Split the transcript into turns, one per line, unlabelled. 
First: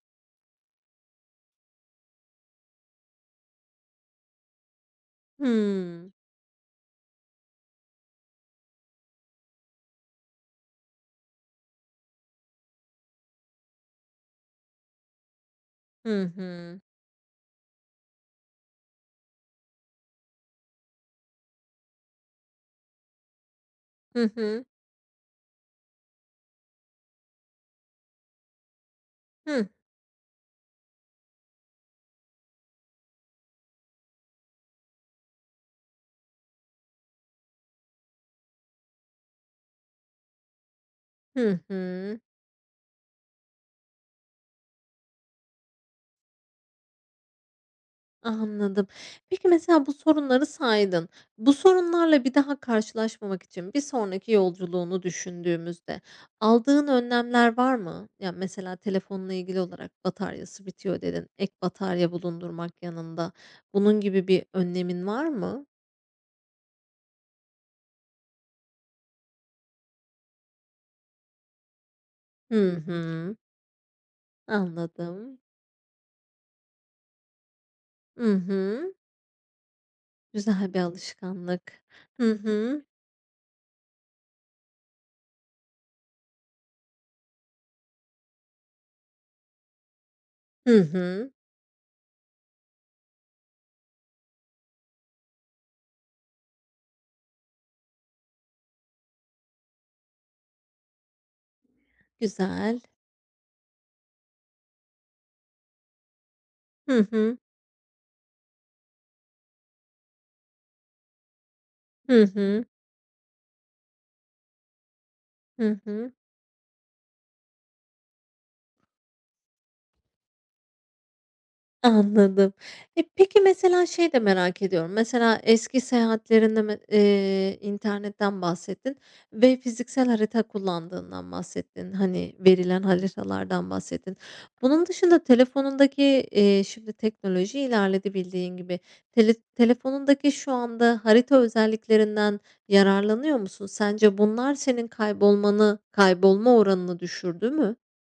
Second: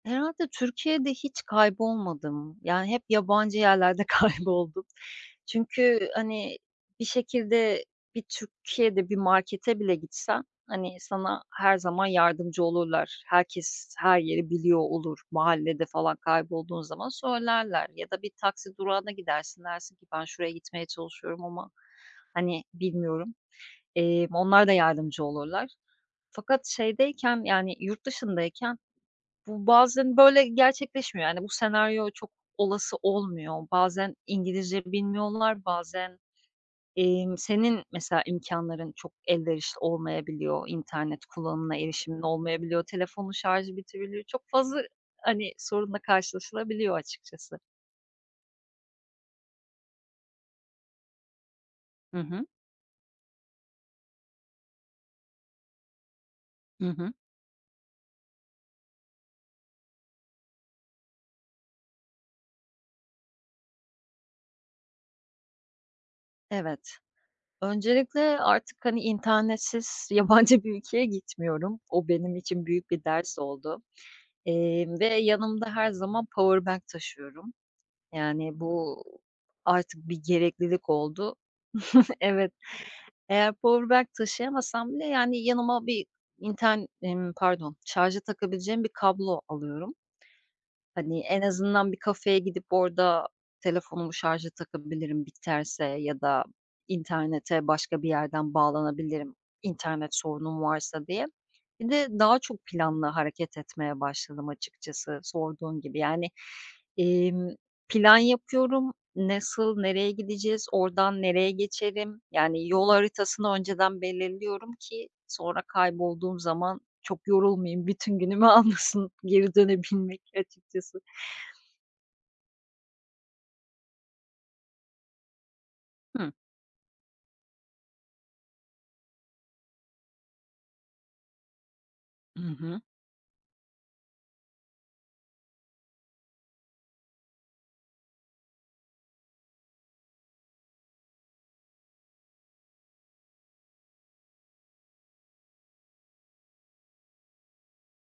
Herhâlde Türkiye'de hiç kaybolmadım. Yani, hep yabancı yerlerde kayboldum. Çünkü,
Hımm.
hani, bir şekilde bir Türkiye'de bir markete bile gitsen, hani, sana her zaman yardımcı olurlar. Herkes her yeri biliyor olur. Mahallede falan
Hı
kaybolduğun
hı.
zaman söylerler ya da bir taksi durağına gidersin, dersin ki; "Ben şuraya gitmeye çalışıyorum ama, hani, bilmiyorum." eee,
Hı hı.
onlar da yardımcı olurlar fakat şeydeyken, yani, yurt dışındayken
Hıh.
bu bazen, böyle, gerçekleşmiyor. Hani, bu senaryo çok olası olmuyor. Bazen İngilizce bilmiyorlar, bazen, emm, senin mesela imkânların çok elverişli olmayabiliyor, internet
Hı
kullanımına
hı.
erişimin olmayabiliyor, telefonun şarjı bitirebiliyor, çok fazla, hani, sorunla karşılaşılabiliyor açıkçası.
Anladım. Peki, mesela bu sorunları saydın. Bu
Hı
sorunlarla bir
hı.
daha karşılaşmamak için bir sonraki yolculuğunu düşündüğümüzde aldığın
Hı hı.
önlemler var mı? Ya, mesela telefonla ilgili olarak "Bataryası bitiyor." dedin, ek batarya bulundurmak yanında, bunun gibi bir önlemin var mı?
Evet. Öncelikle artık, hani, internetsiz yabancı bir ülkeye gitmiyorum. O benim için
Hı
büyük bir
hı.
ders oldu, eee, ve
Anladım.
yanımda her zaman powerbank taşıyorum.
Hı
Yani,
hı.
bu artık bir
Güzel bir
gereklilik oldu.
alışkanlık. Hı
Evet,
hı.
eğer powerbank taşıyamasam bile, yani, yanıma bir inter ımm, pardon şarja takabileceğim bir kablo alıyorum.
Hı
Hani,
hı.
en azından bir kafeye gidip orada telefonumu şarja takabilirim biterse ya da internete başka bir yerden bağlanabilirim, internet sorunum varsa diye. Bir de daha çok
Güzel.
planlı hareket etmeye başladım açıkçası sorduğun gibi, yani,
Hı hı.
emm, plan yapıyorum. Nasıl, nereye gideceğiz, ordan nereye geçerim,
Hı hı.
yani, yol haritasını önceden belirliyorum ki sonra
Hı hı.
kaybolduğum zaman çok yorulmayayım. Bütün günümü almasın geri dönebilmek açıkçası.
Anladım. E, peki, mesela şeyi de merak ediyorum. Mesela eski
Hıh.
seyahatlerinden me eee, internetten bahsettin ve fiziksel harita kullandığından bahsettin. Hani,
Hı hı.
verilen haritalardan bahsettin. Bunun dışında telefonundaki, eee, şimdi teknoloji ilerledi bildiğin gibi. Tele telefonundaki şu anda harita özelliklerinden yararlanıyor musun? Sence bunlar senin kaybolmanı, kaybolma oranını düşürdü mü?